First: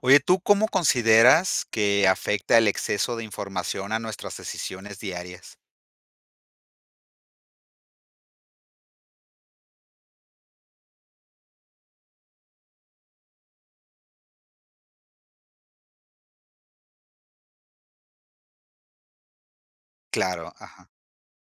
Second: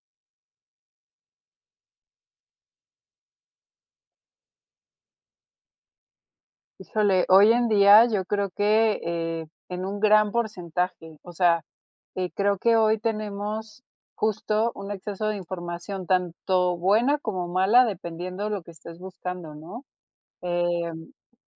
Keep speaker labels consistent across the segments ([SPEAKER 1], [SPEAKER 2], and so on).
[SPEAKER 1] Oye, ¿tú cómo consideras que afecta el exceso de información a nuestras decisiones diarias?
[SPEAKER 2] Híjole, hoy en día yo creo que, eh, en un gran porcentaje, o sea, que creo que hoy tenemos justo un exceso de información, tanto buena como mala, dependiendo lo que estés buscando, ¿no?
[SPEAKER 1] Claro, ajá.
[SPEAKER 2] Eh,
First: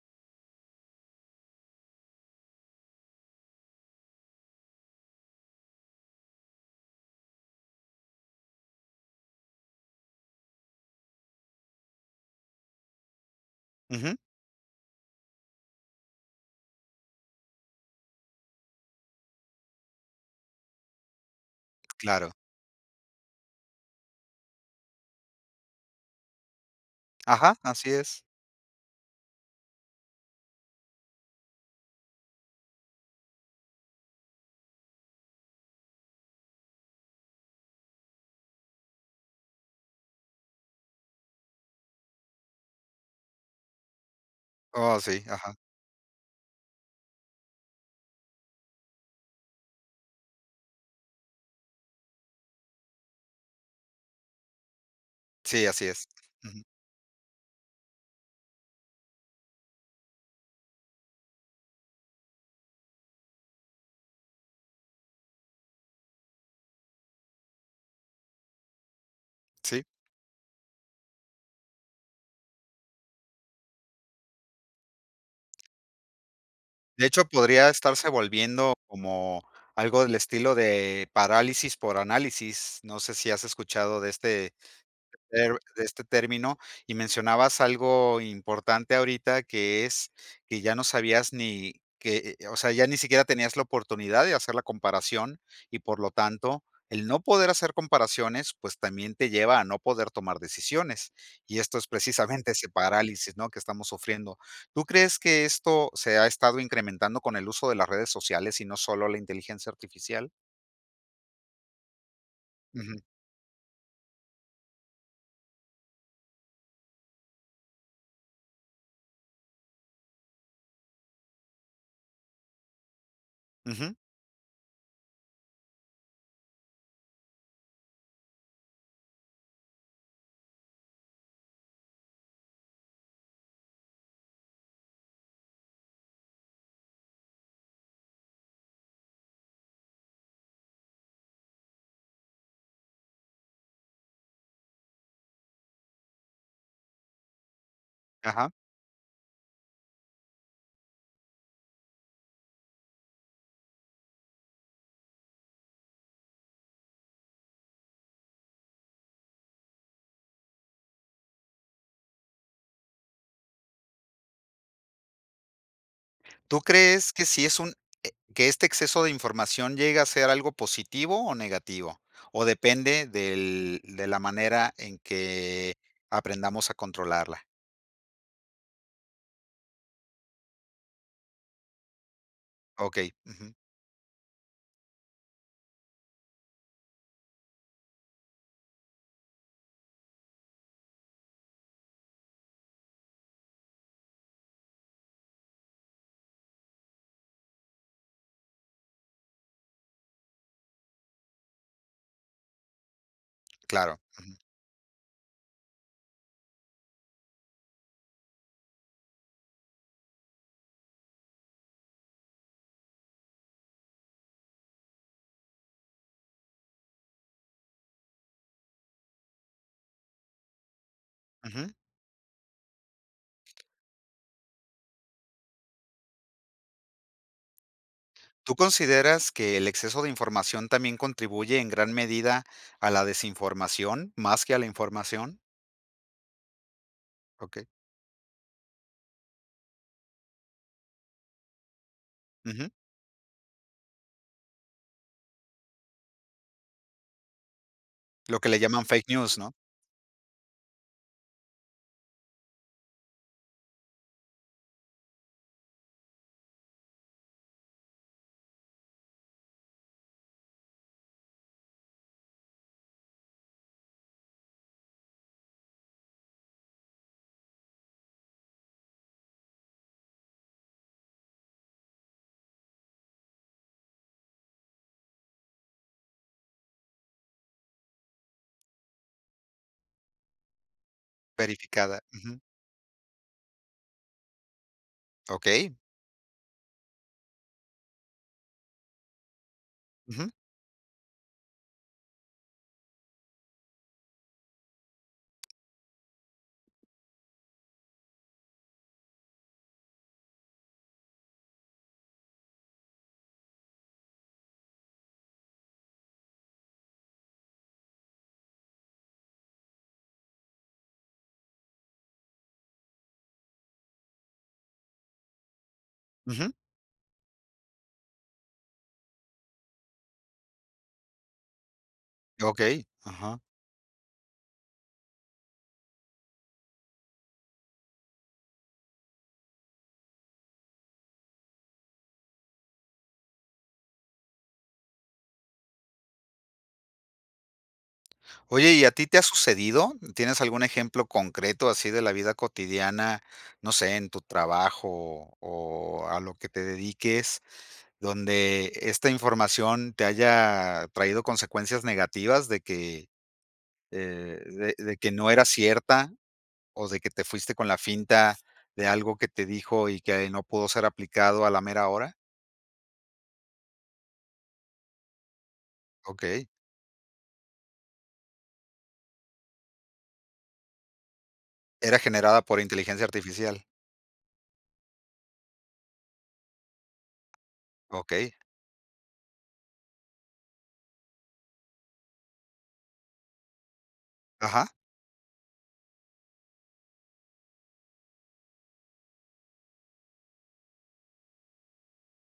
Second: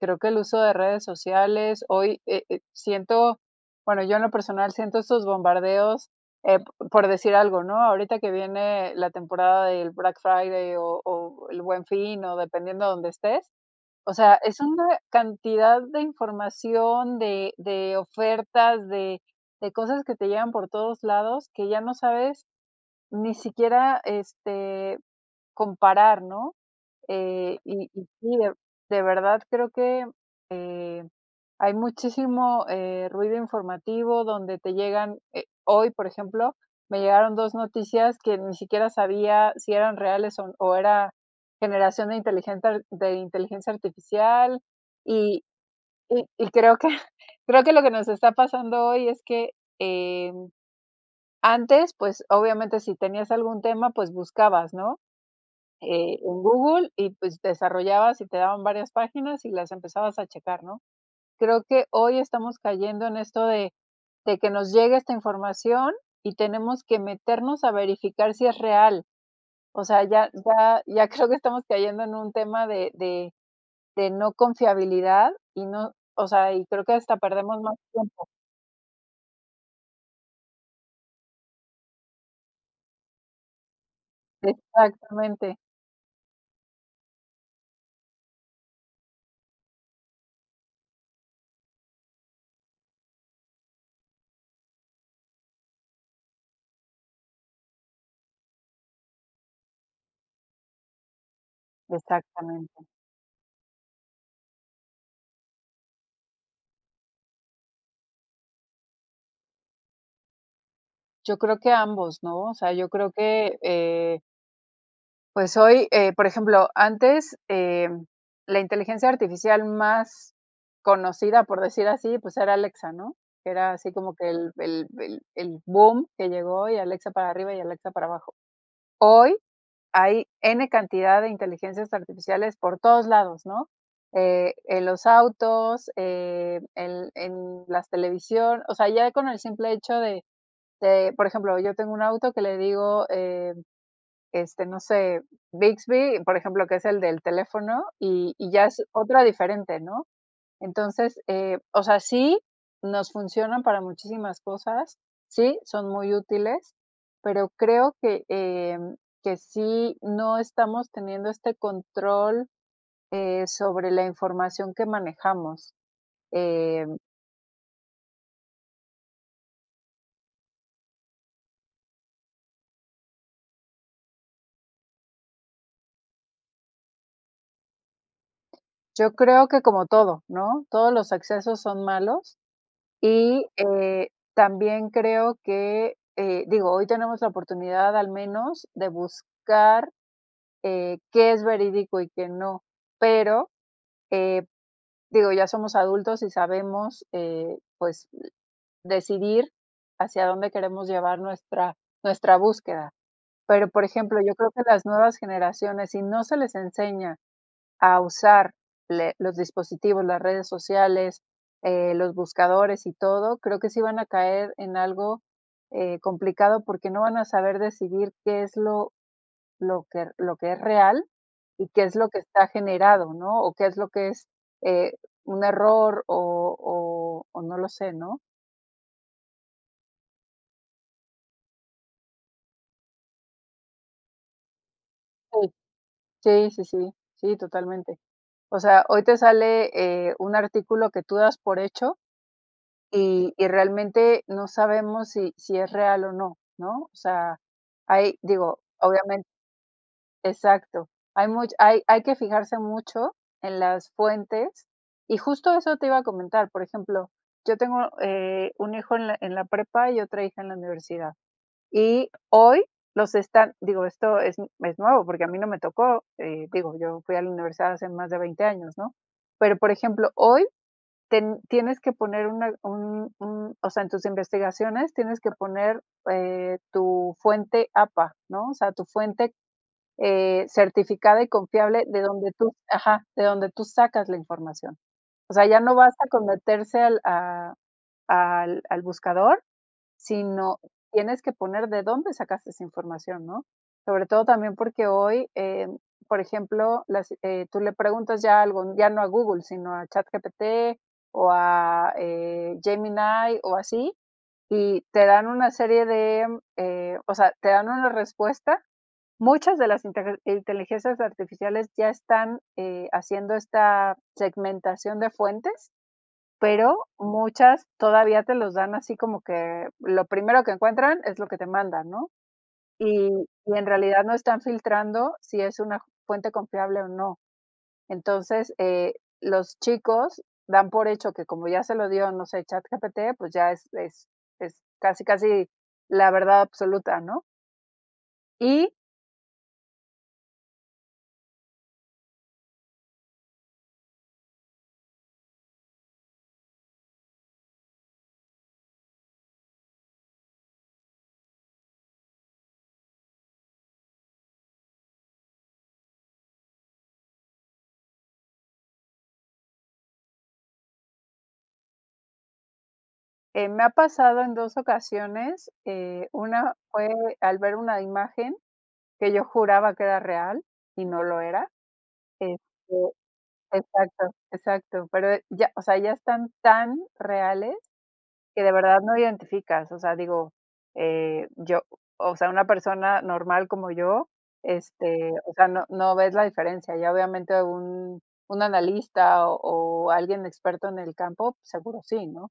[SPEAKER 2] creo que el uso de redes sociales, hoy, eh eh, siento, bueno, yo en lo personal siento estos bombardeos, eh, p por decir algo, ¿no? ahorita que viene la temporada del Black Friday o o El Buen Fin, o dependiendo donde estés, o
[SPEAKER 1] Ujú.
[SPEAKER 2] sea, es una cantidad de información, de de ofertas, de de cosas que te llegan por todos lados, que ya no
[SPEAKER 1] Claro.
[SPEAKER 2] sabes ni siquiera, este, comparar, ¿no?
[SPEAKER 1] Ajá,
[SPEAKER 2] eh, y
[SPEAKER 1] así
[SPEAKER 2] y
[SPEAKER 1] es.
[SPEAKER 2] sí, de de verdad creo que eh, hay muchísimo, eh, ruido informativo donde te llegan, eh, hoy, por ejemplo, me llegaron 2 noticias que ni siquiera sabía si eran reales o o era generación de inteligencia de inteligencia artificial,
[SPEAKER 1] Oh, si.
[SPEAKER 2] y
[SPEAKER 1] Ajá.
[SPEAKER 2] y y creo que creo que lo que nos está pasando hoy es que, eh antes, pues obviamente si tenías algún tema, pues buscabas, ¿no?
[SPEAKER 1] Sí, así es.
[SPEAKER 2] en
[SPEAKER 1] Ujú.
[SPEAKER 2] Google y pues desarrollabas y te daban varias páginas y las empezabas checar, ¿no? Creo que hoy estamos cayendo en esto de de que nos llegue esta información y tenemos que meternos a verificar si es real. O
[SPEAKER 1] Sí.
[SPEAKER 2] sea, ya ya ya creo que estamos cayendo en un tema de de de no confiabilidad y no o sea, y creo que
[SPEAKER 1] De
[SPEAKER 2] hasta
[SPEAKER 1] hecho,
[SPEAKER 2] perdemos
[SPEAKER 1] podría
[SPEAKER 2] más
[SPEAKER 1] estarse
[SPEAKER 2] tiempo.
[SPEAKER 1] volviendo como algo del estilo de parálisis por análisis. No sé si has escuchado de este
[SPEAKER 2] Exactamente.
[SPEAKER 1] de este término y mencionabas algo importante ahorita, que es que ya no sabías ni que eh o o sea, ya ni siquiera tenías la oportunidad de hacer la comparación y, por lo tanto, el no poder hacer comparaciones, pues, también te lleva a no poder tomar decisiones. Y esto es precisamente ese
[SPEAKER 2] Exactamente.
[SPEAKER 1] parálisis, ¿no? que estamos sufriendo. ¿Tú crees que esto se ha estado incrementando con el uso de las redes sociales y no solo la inteligencia artificial?
[SPEAKER 2] Yo creo que ambos, ¿no? O sea, yo
[SPEAKER 1] Ujú.
[SPEAKER 2] creo que, eh pues, hoy, eh, por ejemplo, antes, eh, la inteligencia artificial más conocida, por decir así, pues, era Alexa, ¿no? Era así
[SPEAKER 1] Ujú.
[SPEAKER 2] como que el el el el bum que llegó y Alexa para arriba y Alexa para abajo. Hoy hay N cantidad de inteligencias artificiales por todos lados, ¿no? Eh, en los autos, eh, el en las televisión, o sea, ya con el simple hecho de de, por ejemplo, yo tengo un auto que le digo, e este, no sé, Bixby, por ejemplo, que es el del teléfono, y
[SPEAKER 1] Ajá.
[SPEAKER 2] y ya es otra diferente, ¿no? Entonces, eh, o sea, sí, nos funcionan para muchísimas cosas, sí, son muy útiles, pero creo que, em, que sí no estamos teniendo este control, eh, sobre la información que manejamos,
[SPEAKER 1] ¿Tú
[SPEAKER 2] em
[SPEAKER 1] crees que sí es un e que este exceso de información llegue a ser algo positivo o negativo? ¿O depende del de la manera en que aprendamos a controlarla?
[SPEAKER 2] Yo creo que como todo, ¿no? Todos los excesos son malos,
[SPEAKER 1] Okey,
[SPEAKER 2] y
[SPEAKER 1] ujú.
[SPEAKER 2] eh, también creo que, eh, digo, hoy tenemos la oportunidad al menos de buscar, eh, qué es verídico y qué no. Pero, eh, digo, ya somos adultos y sabemos, eh, pues, decidir hacia dónde queremos llevar nuestra nuestra búsqueda. Pero, por
[SPEAKER 1] Claro,
[SPEAKER 2] ejemplo, yo
[SPEAKER 1] ujú.
[SPEAKER 2] creo que las nuevas generaciones, si no se les enseña a usar le los dispositivos, las redes sociales, eh, los buscadores y todo, creo que sí van a caer en algo eh, complicado, porque no van a saber decidir qué es lo lo que re lo lo que es real y
[SPEAKER 1] Ujú.
[SPEAKER 2] qué es lo que está generado, ¿no? O qué es lo que es, eh, un error o o o no lo sé, ¿no?
[SPEAKER 1] ¿Tú consideras que el exceso de información también contribuye en gran medida a la desinformación más que a la información?
[SPEAKER 2] Sí. Sí, sí, sí. Sí,
[SPEAKER 1] Okey.
[SPEAKER 2] totalmente. O sea, hoy te sale, eh, un artículo que tú das por hecho,
[SPEAKER 1] Ujú.
[SPEAKER 2] y y realmente no sabemos si si es real o no, ¿no? O sea, hay,
[SPEAKER 1] Lo que le
[SPEAKER 2] digo,
[SPEAKER 1] llaman fake
[SPEAKER 2] obviamen
[SPEAKER 1] news, ¿no?
[SPEAKER 2] Exacto. Hay much hay hay que fijarse mucho en las fuentes, y justo eso te iba a comentar. Por ejemplo, yo tengo, eh, un hijo en la en la prepa y otra hija en la universidad. Y hoy los están, digo, esto es es nuevo, porque a mí no me tocó, eh, digo, yo fui a la universidad hace más de 20 años, ¿no? Pero, por ejemplo, hoy ten tienes que poner una un un, o sea, en tus investigaciones tienes que poner, eh, tu fuente APA, ¿no? O sea, tu fuente, eh, certificada y confiable,
[SPEAKER 1] Verificada,
[SPEAKER 2] de donde
[SPEAKER 1] ujú.
[SPEAKER 2] tú ajá, de donde tú sacas la información. O sea, ya no
[SPEAKER 1] Okey.
[SPEAKER 2] basta con meterse al a al al buscador,
[SPEAKER 1] Ujú.
[SPEAKER 2] sino tienes que poner de dónde sacaste esa información, ¿no? Sobre todo también porque hoy, eh, mm, por ejemplo, las eh, tú le preguntas ya algo, ya no a Google, sino a ChatGPT o a, eh, Gemini o así, y te dan una serie de, eh, o sea, te dan una respuesta. Muchas de las inter inteligencias artificiales ya están, eh, haciendo esta segmentación de fuentes,
[SPEAKER 1] Ujú.
[SPEAKER 2] pero muchas todavía te los dan así como que lo primero que encuentran es lo que te mandan, ¿no?
[SPEAKER 1] Okey,
[SPEAKER 2] Y
[SPEAKER 1] ajá.
[SPEAKER 2] y en realidad no están filtrando si es una fuente confiable o no. Entonces, eh, los chicos dan por hecho que, como ya se lo dio, no sé, ChatGPT, pues ya es es es casi, casi la verdad absoluta, ¿no? Y.
[SPEAKER 1] Oye, ¿y a ti te ha sucedido? ¿Tienes algún ejemplo concreto así de la vida cotidiana? No sé, en tu trabajo o o a lo que te dediques, ¿dónde esta información te haya traído consecuencias negativas, de que eh, de de de que no era cierta o de que te fuiste con la finta de algo que te dijo y que ahí no pudo ser aplicado a la mera hora?
[SPEAKER 2] Eh, me ha pasado en dos ocasiones, eh,
[SPEAKER 1] Okey.
[SPEAKER 2] una fue al ver una imagen que yo juraba que era real y no lo era.
[SPEAKER 1] Era generada
[SPEAKER 2] Este
[SPEAKER 1] por inteligencia artificial.
[SPEAKER 2] exacto, exacto. Pero eh, ya, o sea, ya están tan reales
[SPEAKER 1] Okey.
[SPEAKER 2] que de verdad no identificas. O sea, digo, eh, yo, o sea, una persona normal como yo,
[SPEAKER 1] Ajá.
[SPEAKER 2] este, o sea, no no ves la diferencia. Ya, obviamente, un un analista o o alguien experto en el campo, seguro sí, ¿no?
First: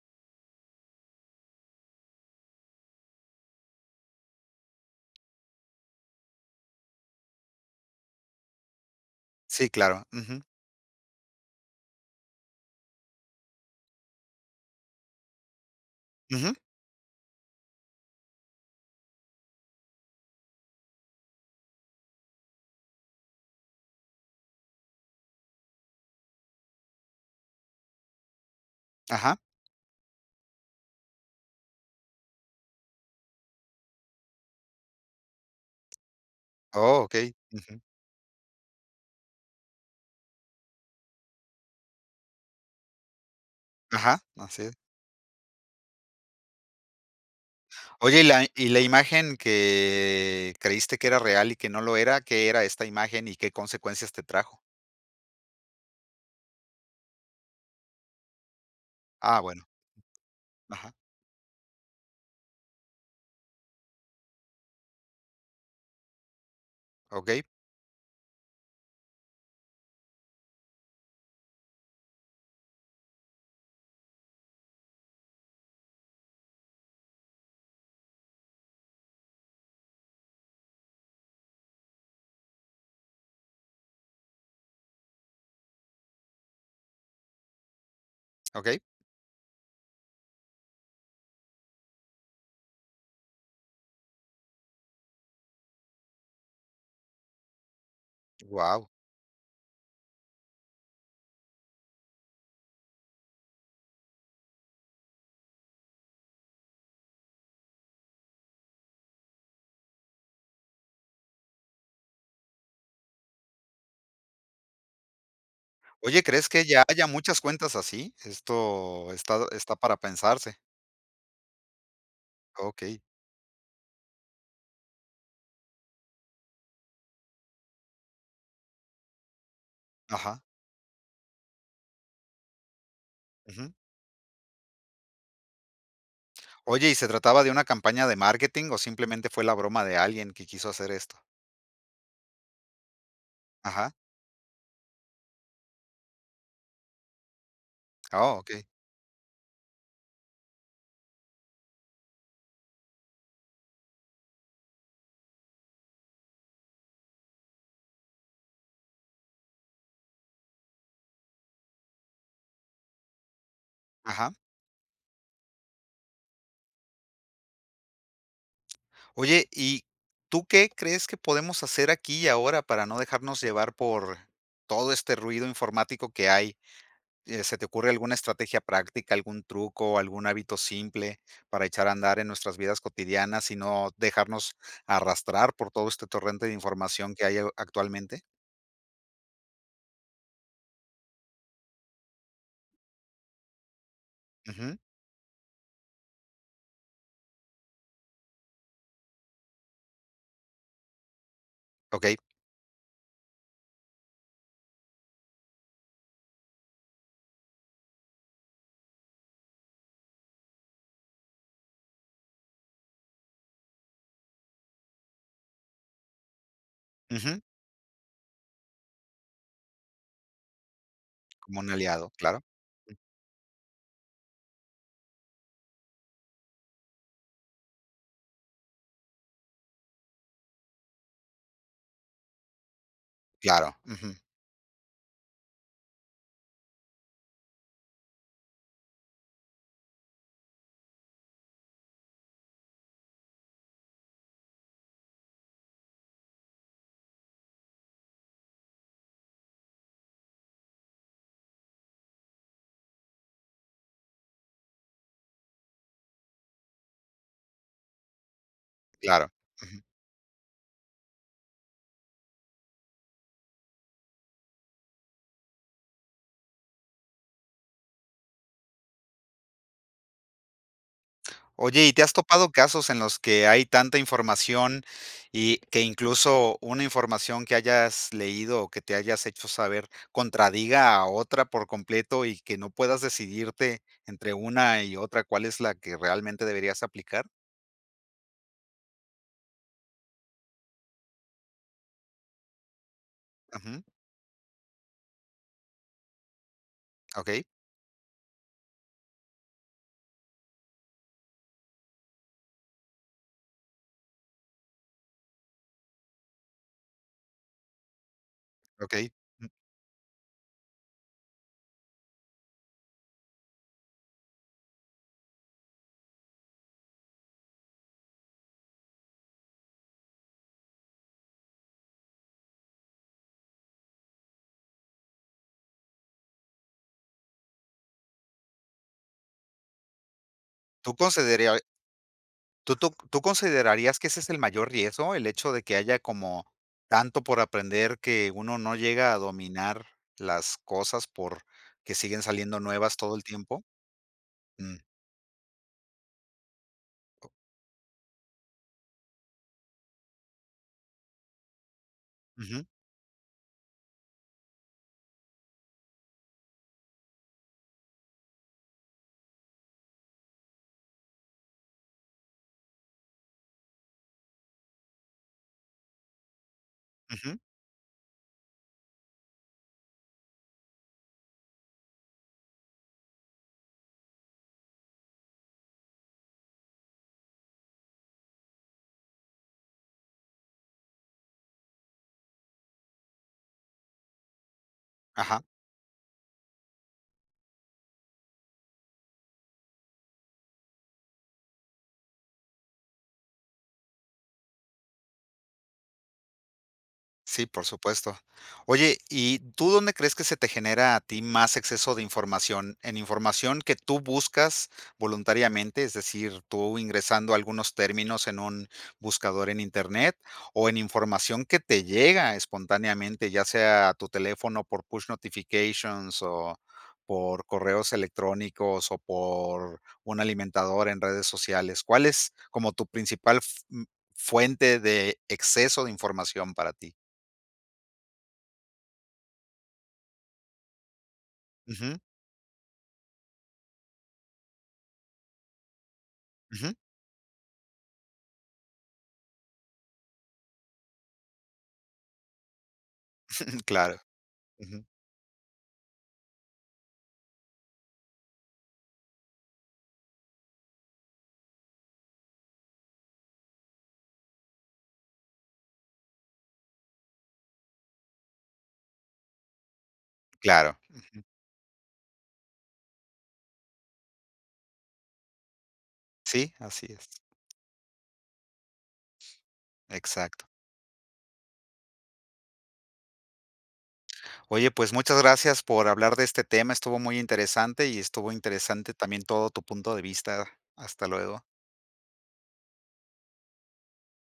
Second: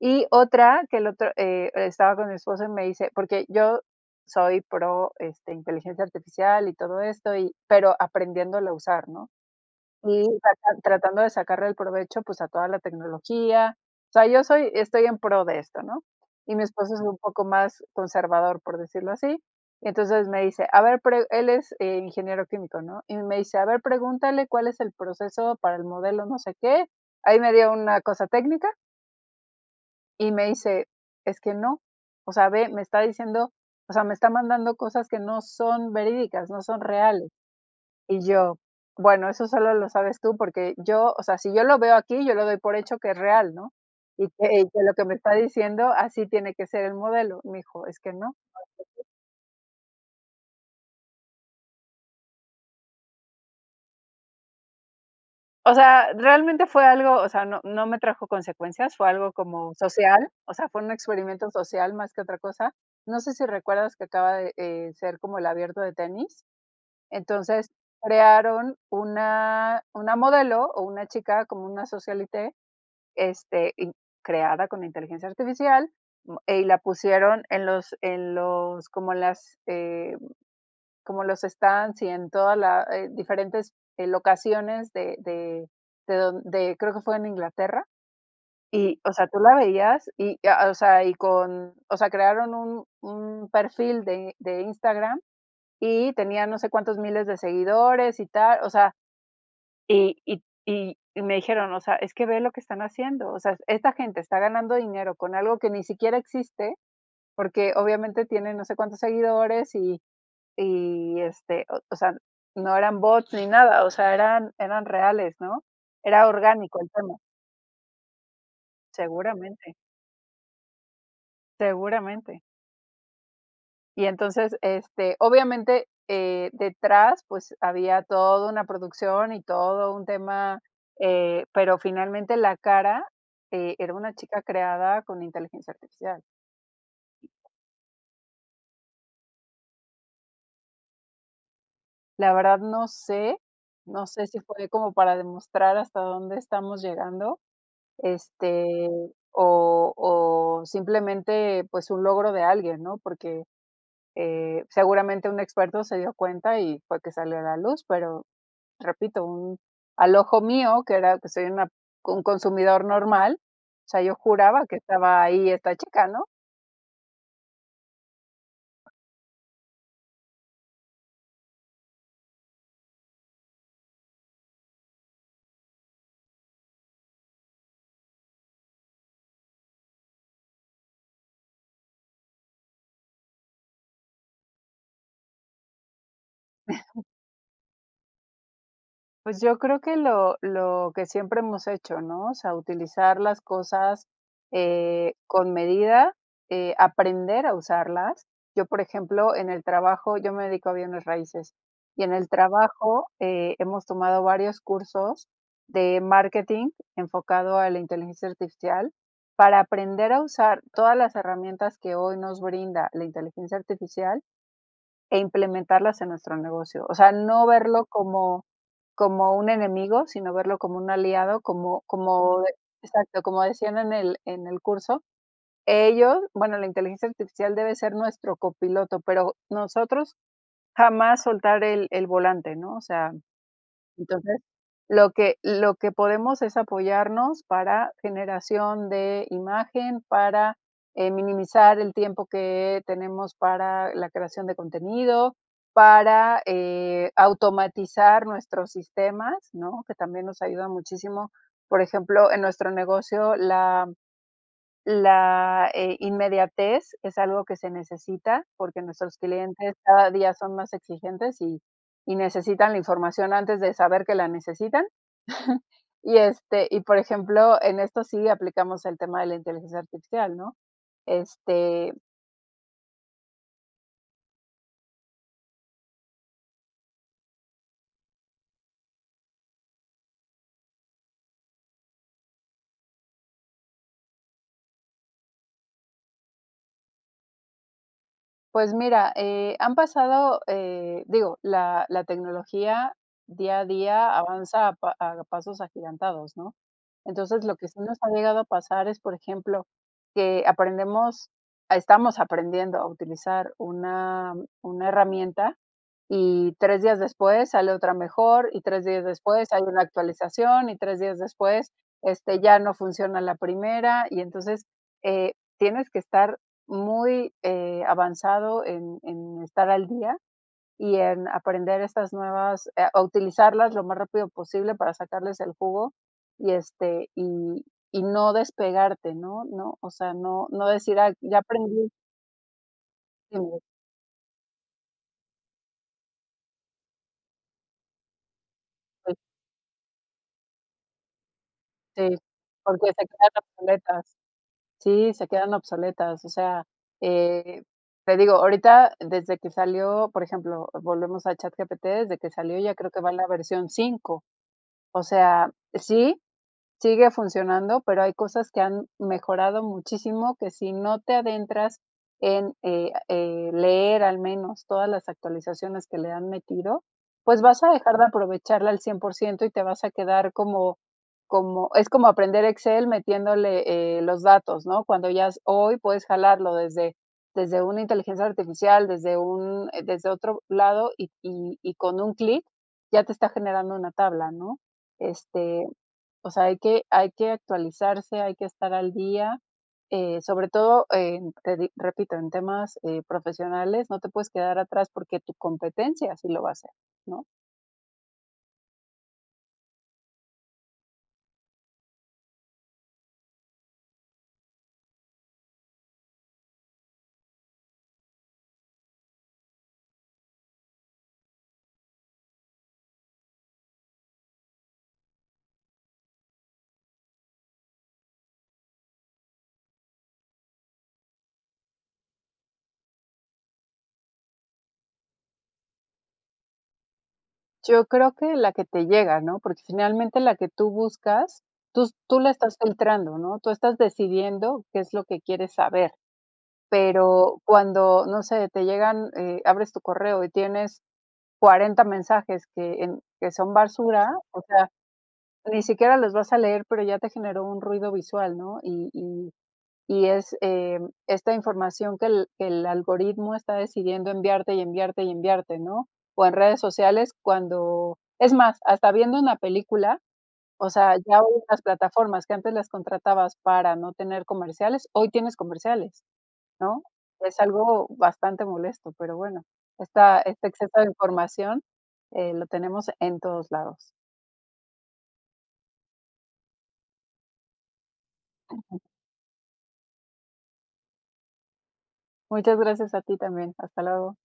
[SPEAKER 2] Y otra que el otro, eh, estaba con mi esposo y me dice, porque yo soy pro, este, inteligencia artificial y todo esto, y pero aprendiéndolo a usar, ¿no?
[SPEAKER 1] Sí, claro,
[SPEAKER 2] Y
[SPEAKER 1] ujú.
[SPEAKER 2] tratan tratando de sacarle el provecho, pues, a toda la tecnología. O sea, yo soy estoy en pro de esto, ¿no?
[SPEAKER 1] Ujú.
[SPEAKER 2] Y mi esposo es un poco más conservador, por decirlo así. Entonces me dice: "A ver" pero él es, eh, ingeniero químico, ¿no? Y me dice: "A ver, pregúntale cuál es el proceso para el modelo no sé qué". Ahí me dio una cosa técnica
[SPEAKER 1] Ajá.
[SPEAKER 2] y me dice: "Es que no. O sea, ve, me está diciendo, o sea, me está mandando cosas que no son verídicas, no son
[SPEAKER 1] Oh,
[SPEAKER 2] reales".
[SPEAKER 1] okey, ujú.
[SPEAKER 2] Y yo, bueno, eso solo lo sabes tú, porque yo, o sea, si yo lo veo aquí, yo lo doy por hecho que es real, ¿no?
[SPEAKER 1] Ajá,
[SPEAKER 2] Y
[SPEAKER 1] así
[SPEAKER 2] que y
[SPEAKER 1] e
[SPEAKER 2] que lo que me está diciendo, así tiene que ser el modelo. Me dijo: "Es que no,
[SPEAKER 1] Oye, y
[SPEAKER 2] no
[SPEAKER 1] la y la
[SPEAKER 2] es así".
[SPEAKER 1] imagen que creíste que era real y que no lo era, ¿qué era esta imagen y qué consecuencias te trajo?
[SPEAKER 2] O sea, realmente fue algo, o sea, no no me trajo consecuencias, fue algo
[SPEAKER 1] Ah, bueno.
[SPEAKER 2] como social, o sea, fue un
[SPEAKER 1] Ajá.
[SPEAKER 2] experimento social más que otra cosa. No sé si recuerdas que acaba de, eh, ser como el abierto de tenis.
[SPEAKER 1] Okey.
[SPEAKER 2] Entonces, crearon una una modelo o una chica, como una socialité, este, in creada con inteligencia artificial, mo eh, y la pusieron en los en los como en las eh, como en los stands y en toda la eh, diferentes eh, locaciones de de de don de creo que fue en Inglaterra,
[SPEAKER 1] Okey.
[SPEAKER 2] y, o sea, tú la veías y, ah, o sea, y con, o sea, crearon un un perfil de de Instagram y tenía no sé cuántos miles de seguidores y tal, o
[SPEAKER 1] Wao.
[SPEAKER 2] sea, y y y me dijeron, o sea, es que ve lo que están haciendo, o sea, esta gente está ganando dinero con algo que ni siquiera existe, porque obviamente tiene no sé cuántos seguidores y y, este, o sea, no eran bots ni nada, o sea, eran eran reales, ¿no?
[SPEAKER 1] Oye,
[SPEAKER 2] Era
[SPEAKER 1] ¿crees que
[SPEAKER 2] orgánico
[SPEAKER 1] ya
[SPEAKER 2] el
[SPEAKER 1] haya
[SPEAKER 2] tema.
[SPEAKER 1] muchas cuentas así? Esto estado
[SPEAKER 2] Seguramente.
[SPEAKER 1] está para pensarse.
[SPEAKER 2] Seguramente.
[SPEAKER 1] Okey.
[SPEAKER 2] Y entonces, este, obviamente, eh, detrás, pues, había todo una producción y todo un
[SPEAKER 1] Ajá.
[SPEAKER 2] tema, eh, pero finalmente la cara,
[SPEAKER 1] Ujú.
[SPEAKER 2] eh, era una chica creada con inteligencia artificial.
[SPEAKER 1] Oye, ¿y se trataba de una campaña de marketing o simplemente fue la broma de alguien que quiso hacer esto?
[SPEAKER 2] La verdad no sé,
[SPEAKER 1] Ajá.
[SPEAKER 2] no sé si fue de como para demostrar hasta dónde estamos llegando,
[SPEAKER 1] Ah, okey.
[SPEAKER 2] este, o o simplemente, pues, su logro de alguien, ¿no? Porque, eh, seguramente un experto se dio cuenta y fue que salió a la luz, pero, repito, un al ojo mío, que era que soy una un consumidor normal, o sea, yo
[SPEAKER 1] Ajá.
[SPEAKER 2] juraba que estaba ahí esta chica, ¿no?
[SPEAKER 1] Oye y, ¿tú qué crees que podemos hacer aquí y ahora para no dejarnos llevar por, todo este ruido informático que hay? Eh, ¿se te ocurre alguna estrategia práctica, algún truco, algún hábito simple para echar a andar en nuestras vidas cotidianas y no, dejarnos, arrastrar por todo este torrente de información que hay ho actualmente?
[SPEAKER 2] Pues yo creo que lo lo que siempre hemos hecho, ¿no? O sea, utilizar las cosas,
[SPEAKER 1] Ujú.
[SPEAKER 2] eh, con medida, eh, aprender a usarlas. Yo, por ejemplo, en el trabajo, yo me dedico a bienes raíces, y en
[SPEAKER 1] Okey.
[SPEAKER 2] el trabajo, eh, hemos tomado varios cursos de marketing enfocado a la inteligencia artificial para aprender a usar todas las herramientas que hoy nos brinda la inteligencia artificial e implementarlas en nuestro negocio, o sea,
[SPEAKER 1] Ujú.
[SPEAKER 2] no verlo como, como un enemigo, sino verlo como un aliado,
[SPEAKER 1] Como un
[SPEAKER 2] como
[SPEAKER 1] aliado,
[SPEAKER 2] como
[SPEAKER 1] claro.
[SPEAKER 2] de exacto, como decían en el en el curso. Ellos bueno, la inteligencia artificial debe de ser nuestro copiloto, pero nosotros jamás soltar el el volante, ¿no? O sea,
[SPEAKER 1] Claro, ujú.
[SPEAKER 2] entonces lo que lo que podemos es apoyarnos para generación de imagen, para, eh, minimizar el tiempo que tenemos para la creación de contenido, para, eh, automatizar nuestros sistemas, ¿no? Que también nos ayuda muchísimo. Por ejemplo, en nuestro negocio la la, eh, inmediatez es algo que se necesita, porque nuestros
[SPEAKER 1] Claro,
[SPEAKER 2] clientes
[SPEAKER 1] ujú.
[SPEAKER 2] cada día son más exigentes y y necesitan la información antes de saber que la necesitan. Y, este, y por ejemplo, en esto sí aplicamos el tema de la inteligencia artificial, ¿no?
[SPEAKER 1] Oye,
[SPEAKER 2] Este
[SPEAKER 1] ¿y te has topado casos en los que hay tanta información y, que incluso una información que hayas leído o que te hayas hecho saber, contradiga a otra por completo y que no puedas decidirte entre una y otra cuál es la que realmente deberías aplicar?
[SPEAKER 2] Pues mira, eh, han pasado, eh, digo la la tecnología día a
[SPEAKER 1] Ujú.
[SPEAKER 2] día avanza a pa a pasos agigantados, ¿no?
[SPEAKER 1] Okey.
[SPEAKER 2] Entonces, lo que sí nos ha llegado a pasar es, por ejemplo, que aprendemos ah, estamos aprendiendo a utilizar una una herramienta, y 3 días después sale otra mejor, y 3 días
[SPEAKER 1] Okey.
[SPEAKER 2] después hay una actualización, y 3 días después, este, ya no funciona la primera, y entonces, eh, tienes que estar muy, eh, avanzado en en estar al día y en aprender estas nuevas eh, a utilizarlas lo más rápido posible para sacarles el jugo, y, este, y y no despegarte, ¿no? ¿No? O sea, no no
[SPEAKER 1] ¿Tú
[SPEAKER 2] decir, ay, ya
[SPEAKER 1] consederiai
[SPEAKER 2] aprendí.
[SPEAKER 1] tú tú c tú
[SPEAKER 2] [unintelligible]
[SPEAKER 1] considerarías que ese es el mayor riesgo, el hecho de que haya como, tanto por aprender que uno no llega
[SPEAKER 2] [unintelligible]
[SPEAKER 1] a dominar, las cosas por, que
[SPEAKER 2] Sí,
[SPEAKER 1] siguen saliendo
[SPEAKER 2] porque
[SPEAKER 1] nuevas
[SPEAKER 2] se
[SPEAKER 1] todo el
[SPEAKER 2] quedan
[SPEAKER 1] tiempo?
[SPEAKER 2] obsoletas.
[SPEAKER 1] Mm.
[SPEAKER 2] Sí, se quedan obsoletas, o sea, eh, te digo, ahorita desde que salió por ejemplo, volvemos a ChatGPT, desde que salió
[SPEAKER 1] Ujú.
[SPEAKER 2] yo creo que va la versión 5. O sea sí, sigue funcionando, pero hay cosas que han, mejorado muchísimo, que si no te adentras en, eh eh, leer al menos todas las actualizaciones que le han metido,
[SPEAKER 1] Ujú.
[SPEAKER 2] pues vas a dejar de aprovecharla al cien por ciento y te vas a quedar como como es como aprender Excel metiéndole, eh, los datos, ¿no? Cuando ya s hoy puedes jalarlo desde desde una inteligencia artificial, desde un, eh desde otro lado y y y con un clic ya te está generando una tabla, ¿no?
[SPEAKER 1] Ajá.
[SPEAKER 2] Este, o sea, hay que hay que actualizarse, hay que estar al día, eh, sobre todo, en te di repito, en temas, eh, profesionales, no te puedes quedar atrás porque tu competencia sí lo va a hacer, ¿no?
[SPEAKER 1] Sí, por supuesto. Oye, y ¿tú dónde crees que se te genera a ti más exceso de información? ¿En información que tú buscas, voluntariamente, es decir, tú ingresando algunos términos en un buscador en Internet o en información que te llega espontáneamente, ya sea a tu teléfono por push notifications o por correos electrónicos o por, un alimentador en redes sociales? ¿Cuál es como tu principal f n fuente de exceso de información para ti?
[SPEAKER 2] Yo creo que la que te llega, ¿no? Porque finalmente la que tú buscas, tus
[SPEAKER 1] Ujú.
[SPEAKER 2] tú la estás filtrando, ¿no? Tú estás decidiendo qué es lo que quieres saber.
[SPEAKER 1] Ujú.
[SPEAKER 2] Pero cuando, no sé, te llegan eh, abres tu correo y tienes 40 mensajes que en que son
[SPEAKER 1] Claro.
[SPEAKER 2] basura, o sea,
[SPEAKER 1] Ujú.
[SPEAKER 2] ni siquiera los vas a leer, pero ya te generó un ruido visual, ¿no? Y y y es, eh, esta información que el que el algoritmo está decidiendo enviarte y enviarte y enviarte, ¿no? O en redes sociales cuando es más, hasta viendo una película, o
[SPEAKER 1] Claro.
[SPEAKER 2] sea, ya
[SPEAKER 1] Ujú.
[SPEAKER 2] hoy en las plataformas que antes las contratabas para no tener comerciales, hoy tienes comerciales,
[SPEAKER 1] Sí,
[SPEAKER 2] ¿no?
[SPEAKER 1] así es.
[SPEAKER 2] Es algo bastante molesto, pero bueno, esta
[SPEAKER 1] Exacto.
[SPEAKER 2] este exceso de información, eh, lo tenemos en todos lados.
[SPEAKER 1] Oye, pues muchas gracias por hablar de este tema, estuvo muy interesante, y estuvo
[SPEAKER 2] Ujú.
[SPEAKER 1] interesante también todo tu punto de vista. Hasta luego.
[SPEAKER 2] Muchas gracias a ti también, hasta luego.